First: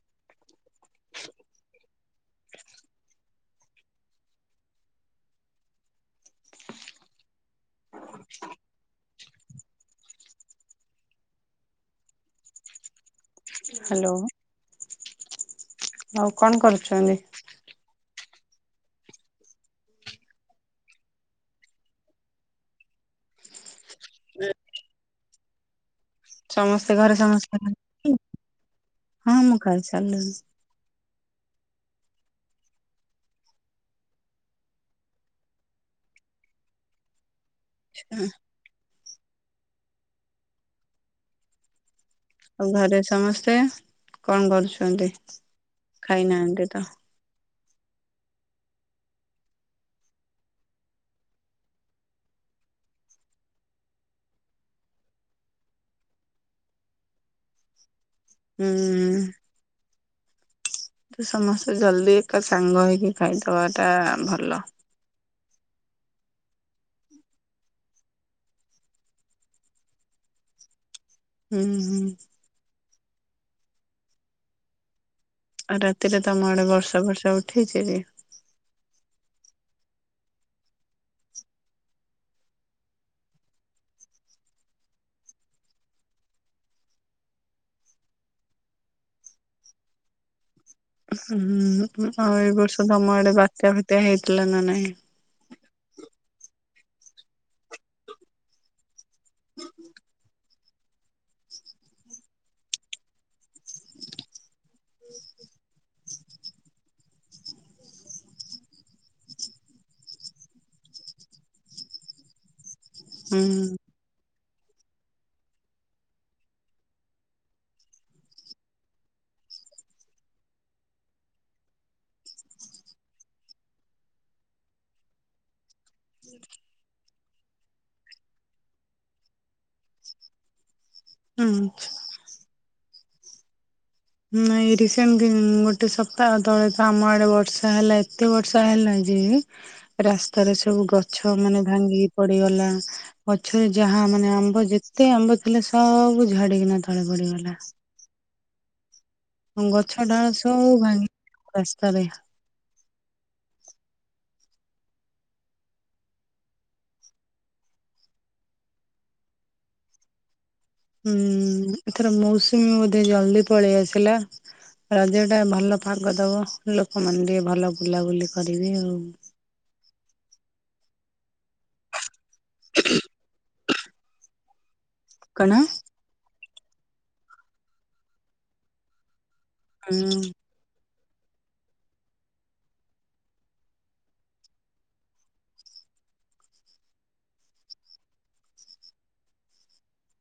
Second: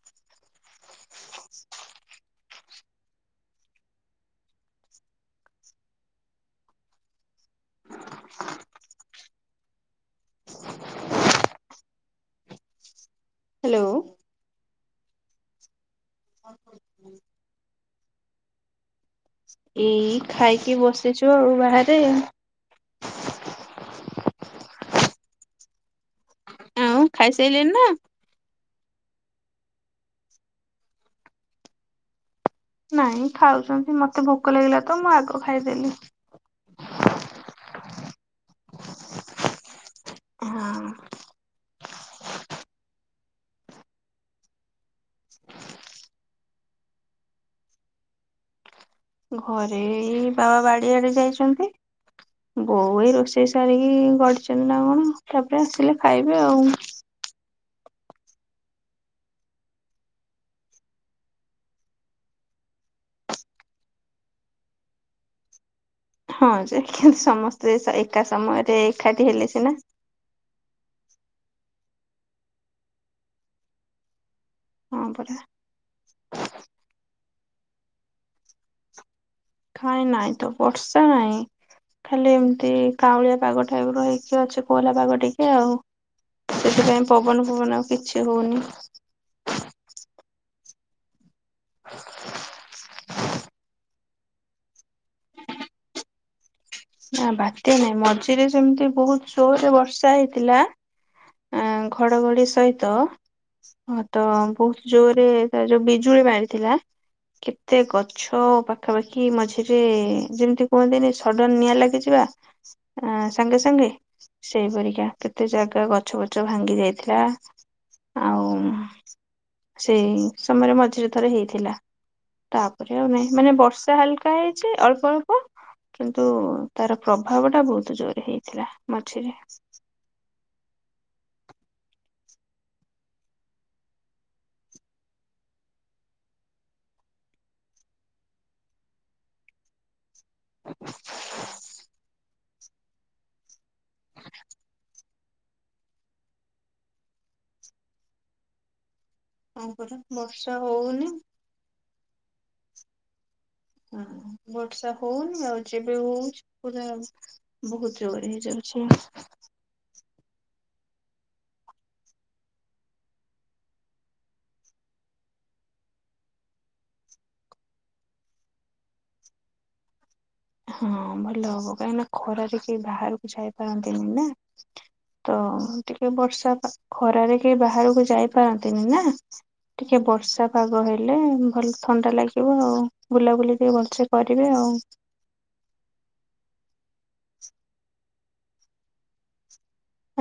[inaudible] Hello hello. ଆଉ କଣ କରୁଚନ୍ତି? ଏଇ ଖାଇକି ବସିଚୁ ଆଉ ବାହାରେ। ସମ ସେ ଆଉ ଘରେ ଖାଇସାରିଲେଣି ନା? ସମସ୍ତେ [unintelligible] ହଁ ମୁଁ ଖାଇସାରଲିଣି। ନାଇଁ ଖାଉଚନ୍ତି ମତେ ଭୋକ ଲାଗିଲା ତ ମୁଁ ଆଗ ଖାଇଦେଲି। ହଁ। ଆଉ ଘରେ ସମସ୍ତେ କଣ କରୁଛନ୍ତି? ଖାଇନାହାନ୍ତି ତ। ଘରେ ଏଇ ବାବା ବାଡି ଆଡେ ଯାଇଚନ୍ତି। ବୋଉ ଏଇ ରୋଷେଇ ସାରିକି ଗଡୁଚନ୍ତି ନା କଣ? ତାପରେ ଆସିଲେ ଖାଇବେ ଆଉ। ହୁଁ। ତ ସମସ୍ତେ ଜଲ୍ଦି ଏକା ସାଙ୍ଗ ହେଇକି ଖାଇଦବା ଟା ଭଲ। ହଁ ଯେ କିନ୍ତୁ ସମସ୍ତେ ଏକା ସମୟରେ ଏକାଠି ହେଲେ ସିନା। ହୁଁ ହୁଁ। ହଁ ପରା। ଆଉ ରାତିରେ ତମ ଆଡେ ବର୍ଷା ଫର୍ଷା ଉଠେଇଛି କି? ଖାଇ ନାଇଁ ତ ବର୍ଷା ନାଇଁ ଖାଲି ଏମିତି କାଉଳିଆ ପାଗ ଟାଇପ ର ହେଇକି ଅଛି। କୋହଲା ପାଗ ଟିକେ ଆଉ ସେଥିପାଇଁ ପବନ ଫବନ ଆଉ କିଛି ହଉନି। ହୁଁ ଆଉ ଏ ବର୍ଷ ତମ ଆଡେ ବାତ୍ୟା ଫାତ୍ୟା ହେଇଥିଲା ନା ନାହିଁ? ନା ବାତ୍ୟା ନାହିଁ ମଝିରେ ସେମିତି ବହୁତ ଜୋରରେ ବର୍ଷା ହେଇଥିଲା ଘଡଘଡି ସହିତ। ହଁ ତ ବହୁତ ଜୋରରେ ତା ଯୋଉ ବି ଜୁଳି ମାରିଥିଲା କେତେ ଗଛ ପାଖାପାଖି ମଝିରେ ଯେମତି କୁହନ୍ତିନି ସଡନ୍ ନିଆଁ ଲାଗିଯିବା। ଆଁ ହୁଁ ସାଙ୍ଗେ ସାଙ୍ଗେ ସେଇପରିକା କେତେ ଜାଗା ଗଛ ଫଛ ଭାଙ୍ଗି ଯାଇଥିଲା ଆଉ ସେଇ ସମୟରେ ମଝିରେ ଥରେ ହେଇଥିଲା ତାପରେ ଆଉ ନାହିଁ ମାନେ ବର୍ଷା ହାଲକା ହେଇଚି ଅଳ୍ପ ଅଳ୍ପ କି ନ୍ତୁ ତାର ପ୍ରଭାବ ଟା ବହୁତ ଜୋର ହେଇଥିଲା ମଝିରେ। ହୁଁ। ନାଇଁ ରିସେଣ୍ଟ ଗୋଟେ ସପ୍ତାହ ତଳେ ତ ଆମ ଆଡେ ବର୍ଷା ହେଲା ଏତେ ବର୍ଷା ହେଲା ଯେ ରାସ୍ତାରେ ସବୁ ଗଛ ମାନେ ଭାଙ୍ଗିକି ପଡିଗଲା। ଗଛରେ ଯାହା ମାନେ ଆମ୍ବ ଯେତେ ଆମ୍ବ ଥିଲା ସବୁ ଝଡିକିନା ତଳେ ପଡିଗଲା। ହଁ ପରା ଗଛ ଡାଳ ବର୍ଷା ସବୁ ହଉନି ଭାଙ୍ଗି ତରେ। [inaudible] ଓ ହୋ ବର୍ଷା ହଉନି ଆଉ ଯେବେ ହଉଛି ପୁରା ବହୁତ ଜୋର ହେଇଯାଉଛି। ହୁଁ ଏଥର ମୌସୁମୀ ବୋଧେ ଜଲ୍ଦି ପଳେଇ ଆସିଲା ରଜ ଟା ଭଲ ପାଗ ଦବ ଲୋକମାନେ ଟିକେ ଭଲ ବୁଲାବୁଲି କରିବେ ଆଉ ହଁ ଭଲ ହବ କାହିଁକି ନା ଖରାରେ କେହି ବାହାରକୁ ଯାଇପାରନ୍ତିନି ନା। [inaudible] ତ କଣ ଟିକେ ବର୍ଷା ଖରାରେ କେହି ବାହାରୁକୁ ଯାଇପାରନ୍ତିନି ନା। ଟିକେ ହୁଁ ବର୍ଷା ପାଗ ହେ ହେଲେ ଭଲ ଥଣ୍ଡା ଲାଗିବ ଆଉ ବୁଲାବୁଲି ଟିକେ ଭଲସେ କରିବେ ଆଉ।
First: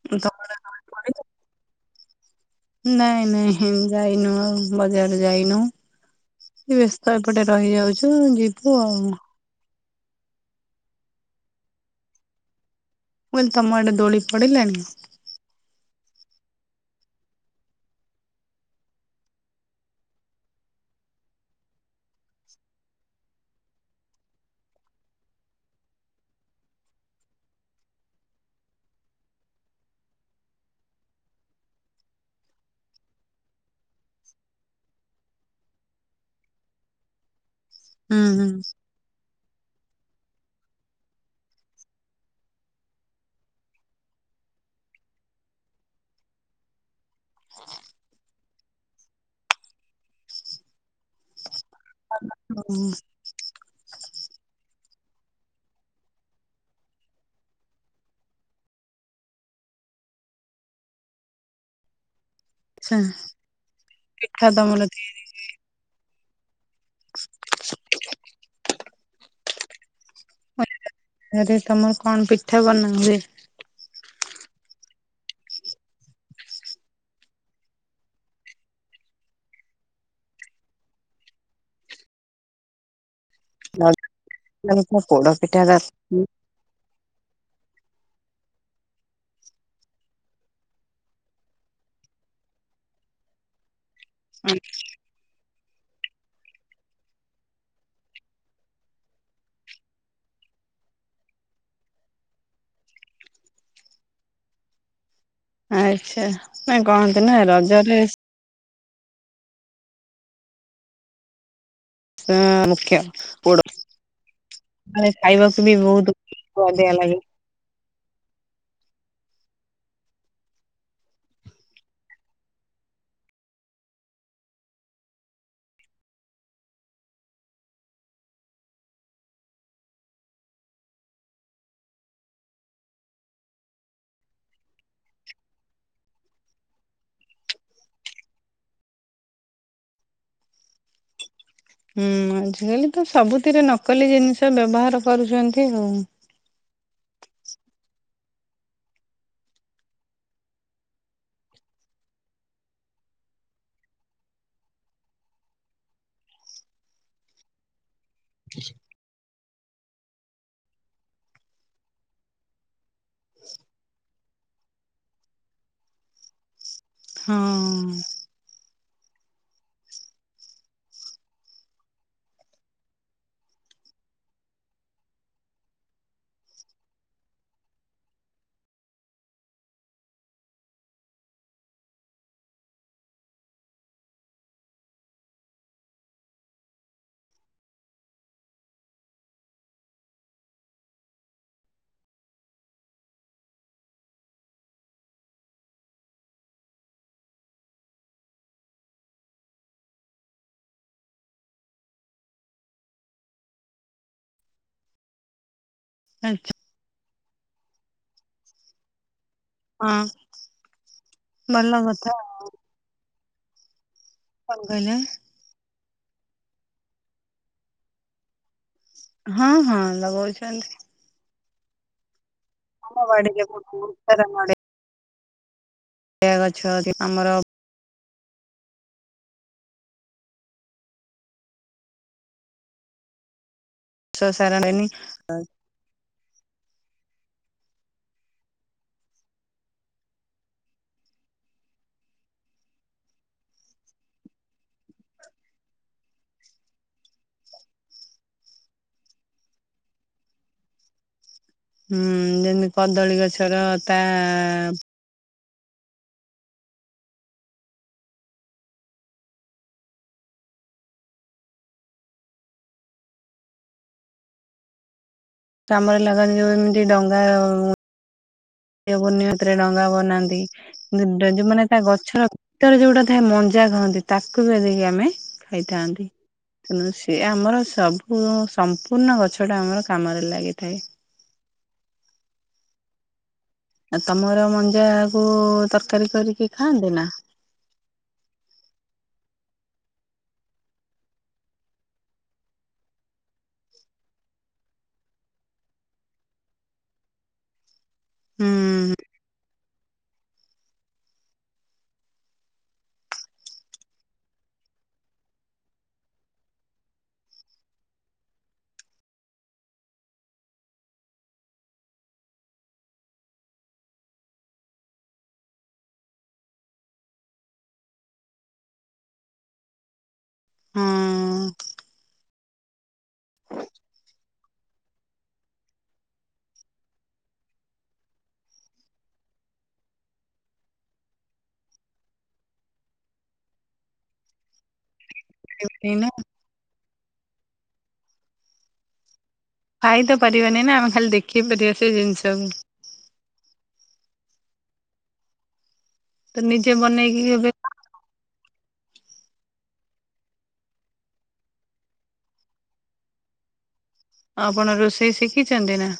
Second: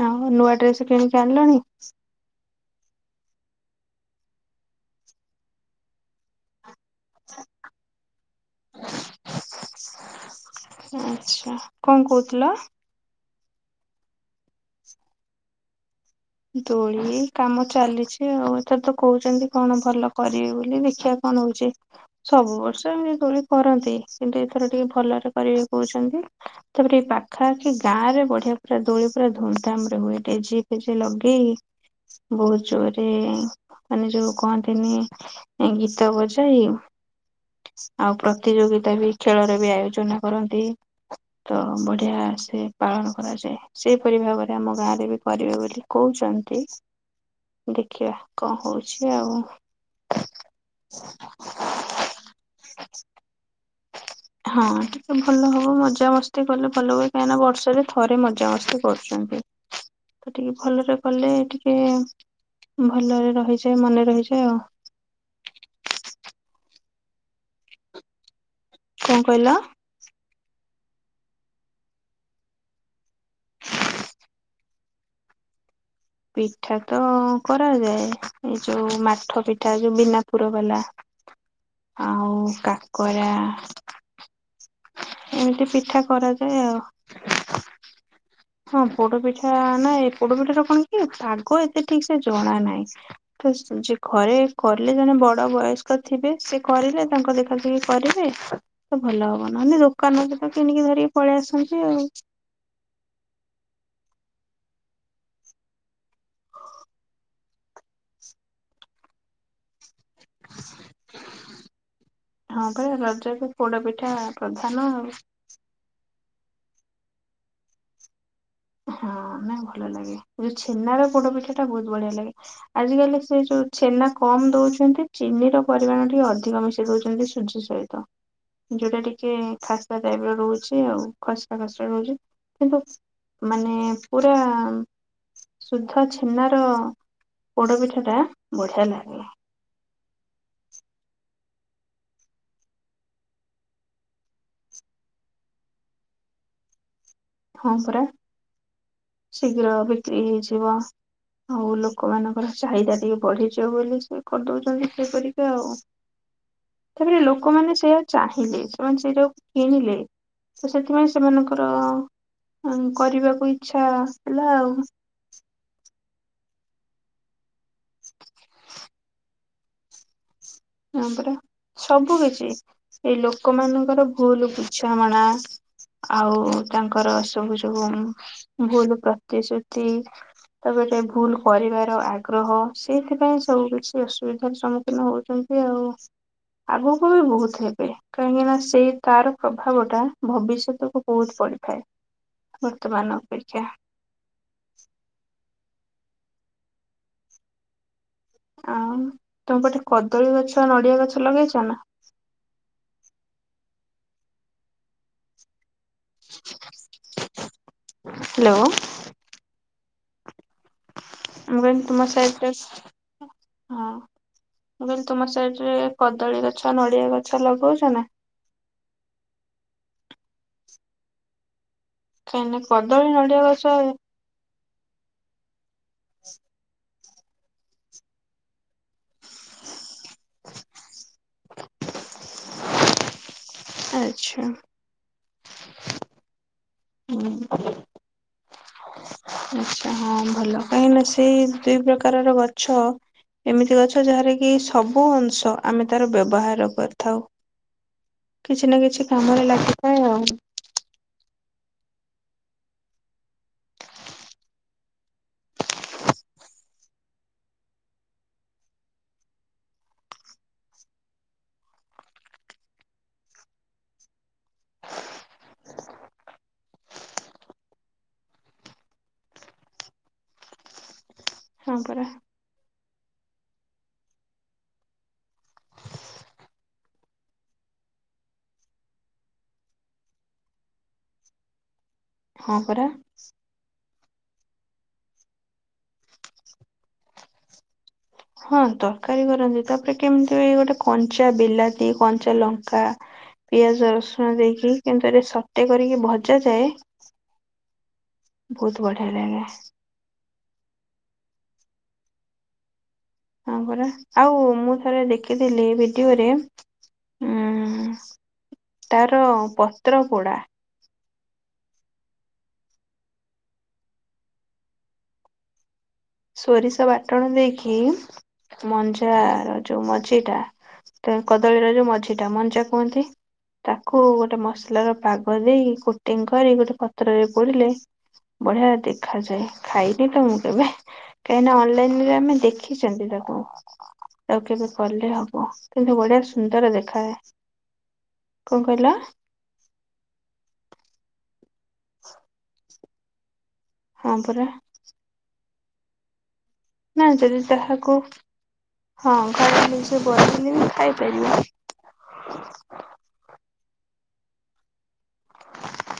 ହଁ ତମର ନୂଆ ଡ୍ରେସ୍ କରିଛ? କିଣିକି ଆଣିଲଣି? [inaudible] ନାଇଁ ନାଇଁ ଯାଇନୁ ଆଉ ବଜାର ଯାଇନୁ। ବ୍ୟସ୍ତ ଏପଟେ ରହିଯାଉଛୁ ଯିବୁ ଆଉ। [inaudible] ଆଛା କଣ କହୁଥିଲ? ମୁଁ କହିଲି ତମ ଆଡେ ଦୋଳି ପିଡ଼ିଲାଣି? ଦୋଳି କାମ ଚାଲିଛି ଆଉ ଏଥର ତ କହୁଛନ୍ତି କଣ ଭଲ କରିବେ ବୋଲି ଦେଖିବା କଣ ହଉଛି ସବୁ ବର୍ଷ ଏମିତି ଦୋଳି କରନ୍ତି କିନ୍ତୁ ଏଥର ଟିକେ ଭଲରେ କରିବେ କହୁଛନ୍ତି ତାପରେ ଏ ପାଖାପାଖି ଗାଁ ରେ ବଢିଆ ପୁରା ଦୋଳି ପୁରା ଧୁମଧାମ ରେ ହୁଏ ଡିଜେ ଲଗେଇ ବହୁତ ଜୋରେ ମାନେ ଯୋଉ କହନ୍ତିନି ଗୀତ ବଜେଇ ଆଉ ହୁଁ ହୁଁ। ପ୍ରତିଯୋଗିତା ବି ଖେଳର ବି ଆୟୋଜନ କରନ୍ତି ତ ବଢ଼ିଆ ସେ ପାଳନ କରାଯାଏ ସେହିପରି ଭାବରେ ଆମ ଗାଁରେ ବି କରିବେ ବୋଲି କହୁଛନ୍ତି ଦେଖିବା କଣ ହଉଛି ଆଉ। ହୁଁ। ହଁ ଟିକେ ଭଲ ହବ ମଜା ମସ୍ତି କଲେ ଭଲ ହୁଏ କାହିଁ ନା ବର୍ଷ ରେ ଥରେ ମଜା ମସ୍ତି କରୁଛନ୍ତି ତ ଟିକେ ଭଲରେ କଲେ ଟିକେ ଆଚ୍ଛା ଭଲରେ ରହିଯାଏ ମନେ ରହିଯାଏ ପିଠା ତମର ଆଉ। କଣ କହିଲ? ଆରେ ରଜରେ କଣ ପିଠା ବନା ହୁଏ? ପିଠା ତ କରାଯାଏ ଏଇ ଯୋଉ ମାଠ ପିଠା ଯୋଉ ବିନା ପୁର ବାଲା ଆଉ କାକରା ପୋଡ ପିଠା ଏମିତି [unintelligible] କରାଯାଏ ଆଉ। ହଁ ପୋଡ ପିଠା ନା ପୋଡ ପିଠା ର ପୁଣି ପାଗ ଏତେ ଠିକ୍ ସେ ଜଣା ନାହିଁ ତ ଯେ ଘରେ କଲେ ଜଣେ ବଡ ବୟସ୍କ ତ ଥିବେ ସେ କରିଲେ ତାଙ୍କ ଦେଖା ଦେଖି କରିବେ ତ ଭଲ ହବ ନହେଲେ ଦୋକାନରୁ ତ କିଣିକି ଧରିକି ପଳେଇ ଆସନ୍ତି ଆଉ। ଆଚ୍ଛା ନାଇ କହନ୍ତି ନା ରଜରେ ହଁ ପରା ମୁଖ୍ୟ ରଜକୁ ପୋଡ ପିଠା ପ୍ରଧାନ ଆଉ। ଖାଇବାକୁ ବି ବହୁତ ବଢିଆ ଲାଗେ। ହଁ ନାଇଁ ଭଲ ଲାଗେ ଯୋଉ ଛେନାର ପୋଡ ପିଠା ଟା ବହୁତ ବଢିଆ ଲାଗେ ଆଜିକାଲି ସେ ଯୋଉ ଛେନା କମ୍ ଦଉଛନ୍ତି ଚିନି ର ପରିମାଣ ଟିକେ ଅଧିକ ମିଶେଇ ଦଉଛନ୍ତି ସୁଜି ସହିତ ଯୋଉଟା ଟିକେ ଖାସ୍ତା ଟାଇପ ର ରହୁଛି ଆଉ ଖସା ଖସା ରହୁଛି କିନ୍ତୁ ମାନେ ପୁରା ସୁଦ୍ଧ ଛେନାର ପୋଡପିଠା ଟା ବଢିଆ ଲାଗେ। ହୁଁ ଆଜିକାଲି ତ ସବୁଥିରେ ତ ନକଲି ଜିନିଷ ବ୍ୟବହାର କରୁଛନ୍ତି ଆଉ। ହଁ ପରା ଶୀଘ୍ର ବିକ୍ରି ହେଇଯିବ ଆଉ ଲୋକମାନଙ୍କର ଚାହିଦା ଟିକେ ବଢିଯିବ ବୋଲି ସେ କରିଦଉଛନ୍ତି ସେଇଆକରିକି ଆଉ ତାପରେ ଲୋକମାନେ ସେଇଆ ଚାହିଁଲେ ସେମାନେ ସେଇଟାକୁ କିଣିଲେ ତ ସେଥିପାଇଁ ସେମାନଙ୍କର ହଁ କରିବାକୁ ଇଛା ହେଲା ଆଉ। ହଁ। ହଁ ପରା ସବୁ କିଛି ଏଇ ଲୋକ ମାନଙ୍କର ଭୁଲ୍ ବୁଝାମଣା ଆଉ ତାଙ୍କର ସବୁ ଯୋଉ ଭୁଲ ପ୍ରତିଶ୍ରୁତି ତାପରେ ଭୁଲ କରିବାର ଆଗ୍ରହ ସେଇଥିପାଇଁ ସବୁ କିଛି ଅସୁବିଧାରେ ସମ୍ମୁଖୀନ ହଉଛନ୍ତି। ସେ ଆଉ ଆଗକୁ ବି ବହୁତ ହେବେ କାହିଁକି ନା ସେଇ ତାର ପ୍ରଭାବ ଟା ଭବିଷ୍ୟତକୁ ବହୁତ ପଡିଥାଏ ବର୍ତ୍ତମାନ ଅପେକ୍ଷା। ଆଉ ତମ ପଟେ କଦଳୀ ଗଛ ନଡିଆ ଗଛ ଲଗେଇଛ ନା ଆଚ୍ଛା। ହ୍ୟାଲୋ ହଁ। ମୁ ଭଲ କହିଲି କଥା। ତୁମସଟ ହଁ। କଣ କହିଲେ ମୁ ତୁମର ସାଇଡ ରେ କଦଳୀ ଗଛ ନଡିଆ ଗଛ ଲଗଉଛ ନା। ହଁ ହଁ ଲଗାଉଛନ୍ତି। କାଇଁ କଦଳୀ ନଡିଆ ବାଡିରେ ବହୁତ ଗଛ ହଏ ସେ ଅଛା ଆମର ହ [inaudible] ସ ଆଚ୍ଛା। ସାର ନି ହୁଁ। ଆଚଛା ହଁ ଭଲ କାହିଁକି ନା ସେଇ ଦୁଇ ପ୍ରକାରର ଗଛ ଏମିତି ଗଛ ଯାହାର କିି ସବୁ ଅଂଶ ଆମେ ତାର ବ୍ୟବହାର କରିଥାଉ କିଛି ନା କିଛି କାମରେ ଲାଗିଥାଏ ଆଉ। ହୁଁ ଯେମିତି କଦଳୀ ଗଛର ତା ଚାମରେ ଲଗାନ ଯୋଉ ଏମିତି ଡଙ୍ଗା ଉଁ ପୁର୍ଣ୍ତିରେ ଡଙ୍ଗା ବନାନ୍ତି। ମାନେ ହଁ ତା ପରା ଗଛର ଗୀତରେ ଯୋଉଟା ଥାଏ ମଞ୍ଜା କହନ୍ତି ତାକୁ ବି ଦେଇକି ଆମେ ଖାଇଥାନ୍ତି। ତେଣୁ ସେ ଆମର ସବୁ ସମ୍ପୂର୍ଣ୍ଣ ଗଛଟା ଆମର କାମରେ ଲାଗିଥାଏ। ହଁ ପରା। ଆଉ ତମର ମଞ୍ଜାକୁ ତରକାରୀ କରିକି ଖାଆନ୍ତି ନା। ହଁ ତରକାରୀ କରନ୍ତି ତାପରେ କେମିତି ଗୋଟେ କଞ୍ଚା ବିଲାତି କଞ୍ଚା ଲଙ୍କା ପିଆଜ ରସୁଣ ଦେଇକି କିନ୍ତୁ ଏଟ ସଟେ କରିକି ଭଜା ଯାଏ ବହୁତ ହୁଁ ବଢ଼ିଆ ଲାଗେ। ହ ପରା ଆଉ ମୁଁ ଥରେ ଦେଖିଥିଲି ଭିଡିଓରେ ଉ ତାର ପତ୍ର ପୋଡା ସୋରିଷ ବାଟଣ ଦେଇକି ମଞ୍ଜାର ଯୋଉ ମ ମଝି ଟା ହଁ ତ କଦଳୀର ଯୋଉ ମଝିଟା ଡାମନଞ୍ଚା କୁହନ୍ତି। ତାକୁ ଗୋଟେ ମ ଫସଲ ର ପାଗ ଦେଇ କୋଟିଂ କରି ଗୋଟେ ପତ୍ରରେ ପୋଡିଲେ ବଢିଆ ଦେଖାଯାଏ ଖାଇନି ତ ମୁଁ କେବେ କାହିଁକିନା ଅନଲାଇନ ରେ ଆମେ ଦେଖିଛନ୍ତି ତାକୁ ଆଉ କେବେ କଲେ ହବ। ଓ କିନ୍ତୁ ନା ବଢିଆ ସୁନ୍ଦର ଦେଖାଯାଏ। କଣ କହିଲ? ଖାଇ ତ ପାରିବନି ନା ଆମେ ଖାଲି ଦେଖେଇ ପାରିବା ସେ ଜିନିଷକୁ। ହଁ ପରା। ତ ନିଜେ ନା ବନେଇକି ଯଦି କେବେ ତାହାକୁ ହଁ ଘରେ ନିଜ ବ ଖାଇପାରିବି ଆପଣ ରୋଷ ସେ ଶିଖି ଚାଛନ୍ତି ନା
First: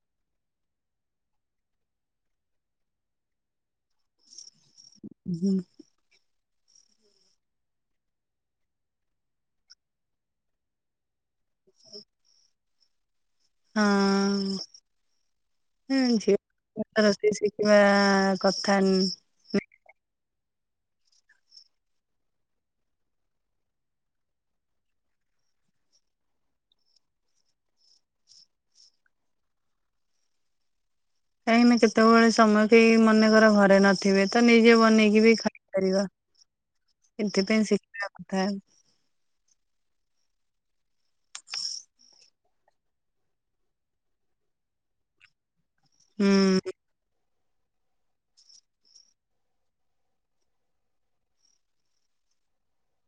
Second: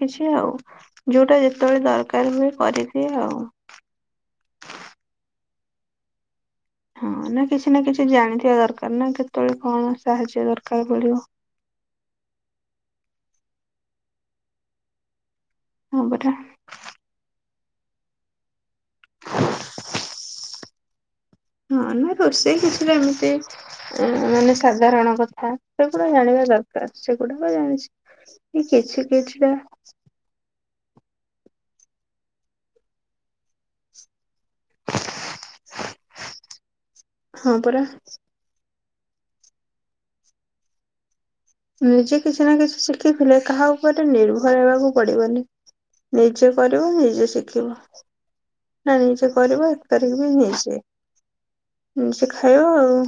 ଖଛି ଆଉ ଯୋଉଟା ଯେତେବେଳେ ଦରକାର ହୁଏ କରିଦିଏ ଆଉ ହୁଁ ହଁ ନା କିଛି ନା କିଛି ଜାଣିଥିବା ଦରକାର ନା କେତେବେଳେ କଣ ସାହାଯ୍ୟ ଦରକାର ପଡିବ। ହଁ ହଁ ହୁଁ ପରା ସେ କିମ୍ବା କ କନ୍ [inaudible] ହଁ ନାଇ ରୋଷେଇ କିଛିଟା ଏମିତି ମାନେ ସାଧାରଣ କଥା ସେଗୁଡା ଜାଣିବା ଦରକାର ସେଗୁଡାକ ଜାଣିଛି କିଛି କିଛିଟା କାଇହିଁ ନାି କେତେବେଳେ ସମୟ କେହି ମନେ କରର ଘରେ ନଥିବେ ତ ନିଜେ ବନେଇକି ବି ଖାଇପାରିବା ହଁ ସେଥିପାଇଁ ପରା ଶିଖିବା କଥା ନିଜେ କିଛି ନା କିଛି ଶିଖିଥିଲେ କାହା ଉପରେ ନିର୍ଭର ହେବାକୁ ପଡିବନି ନିଜେ ହୁଁ କରିବ ନିଜେ ଶି ନା ନିଜେ କରିବ ଏକ ତାରିଖ ବି ନିଜେ ନିଜେ ଖାଇବ ଆଉ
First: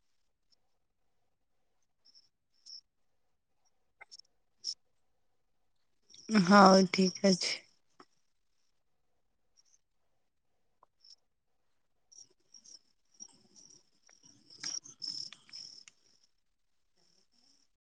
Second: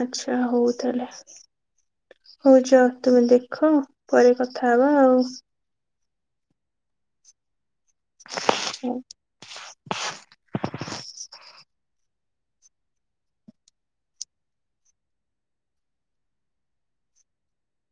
ଆଚ୍ଛା ହଉ ତାହେଲେ ହଉଛ ତୁମେ ଦେଖ ପରେ କଥା ହବା ଆଉ ହଉ ଠିକ ଅଛି। ହୁଁ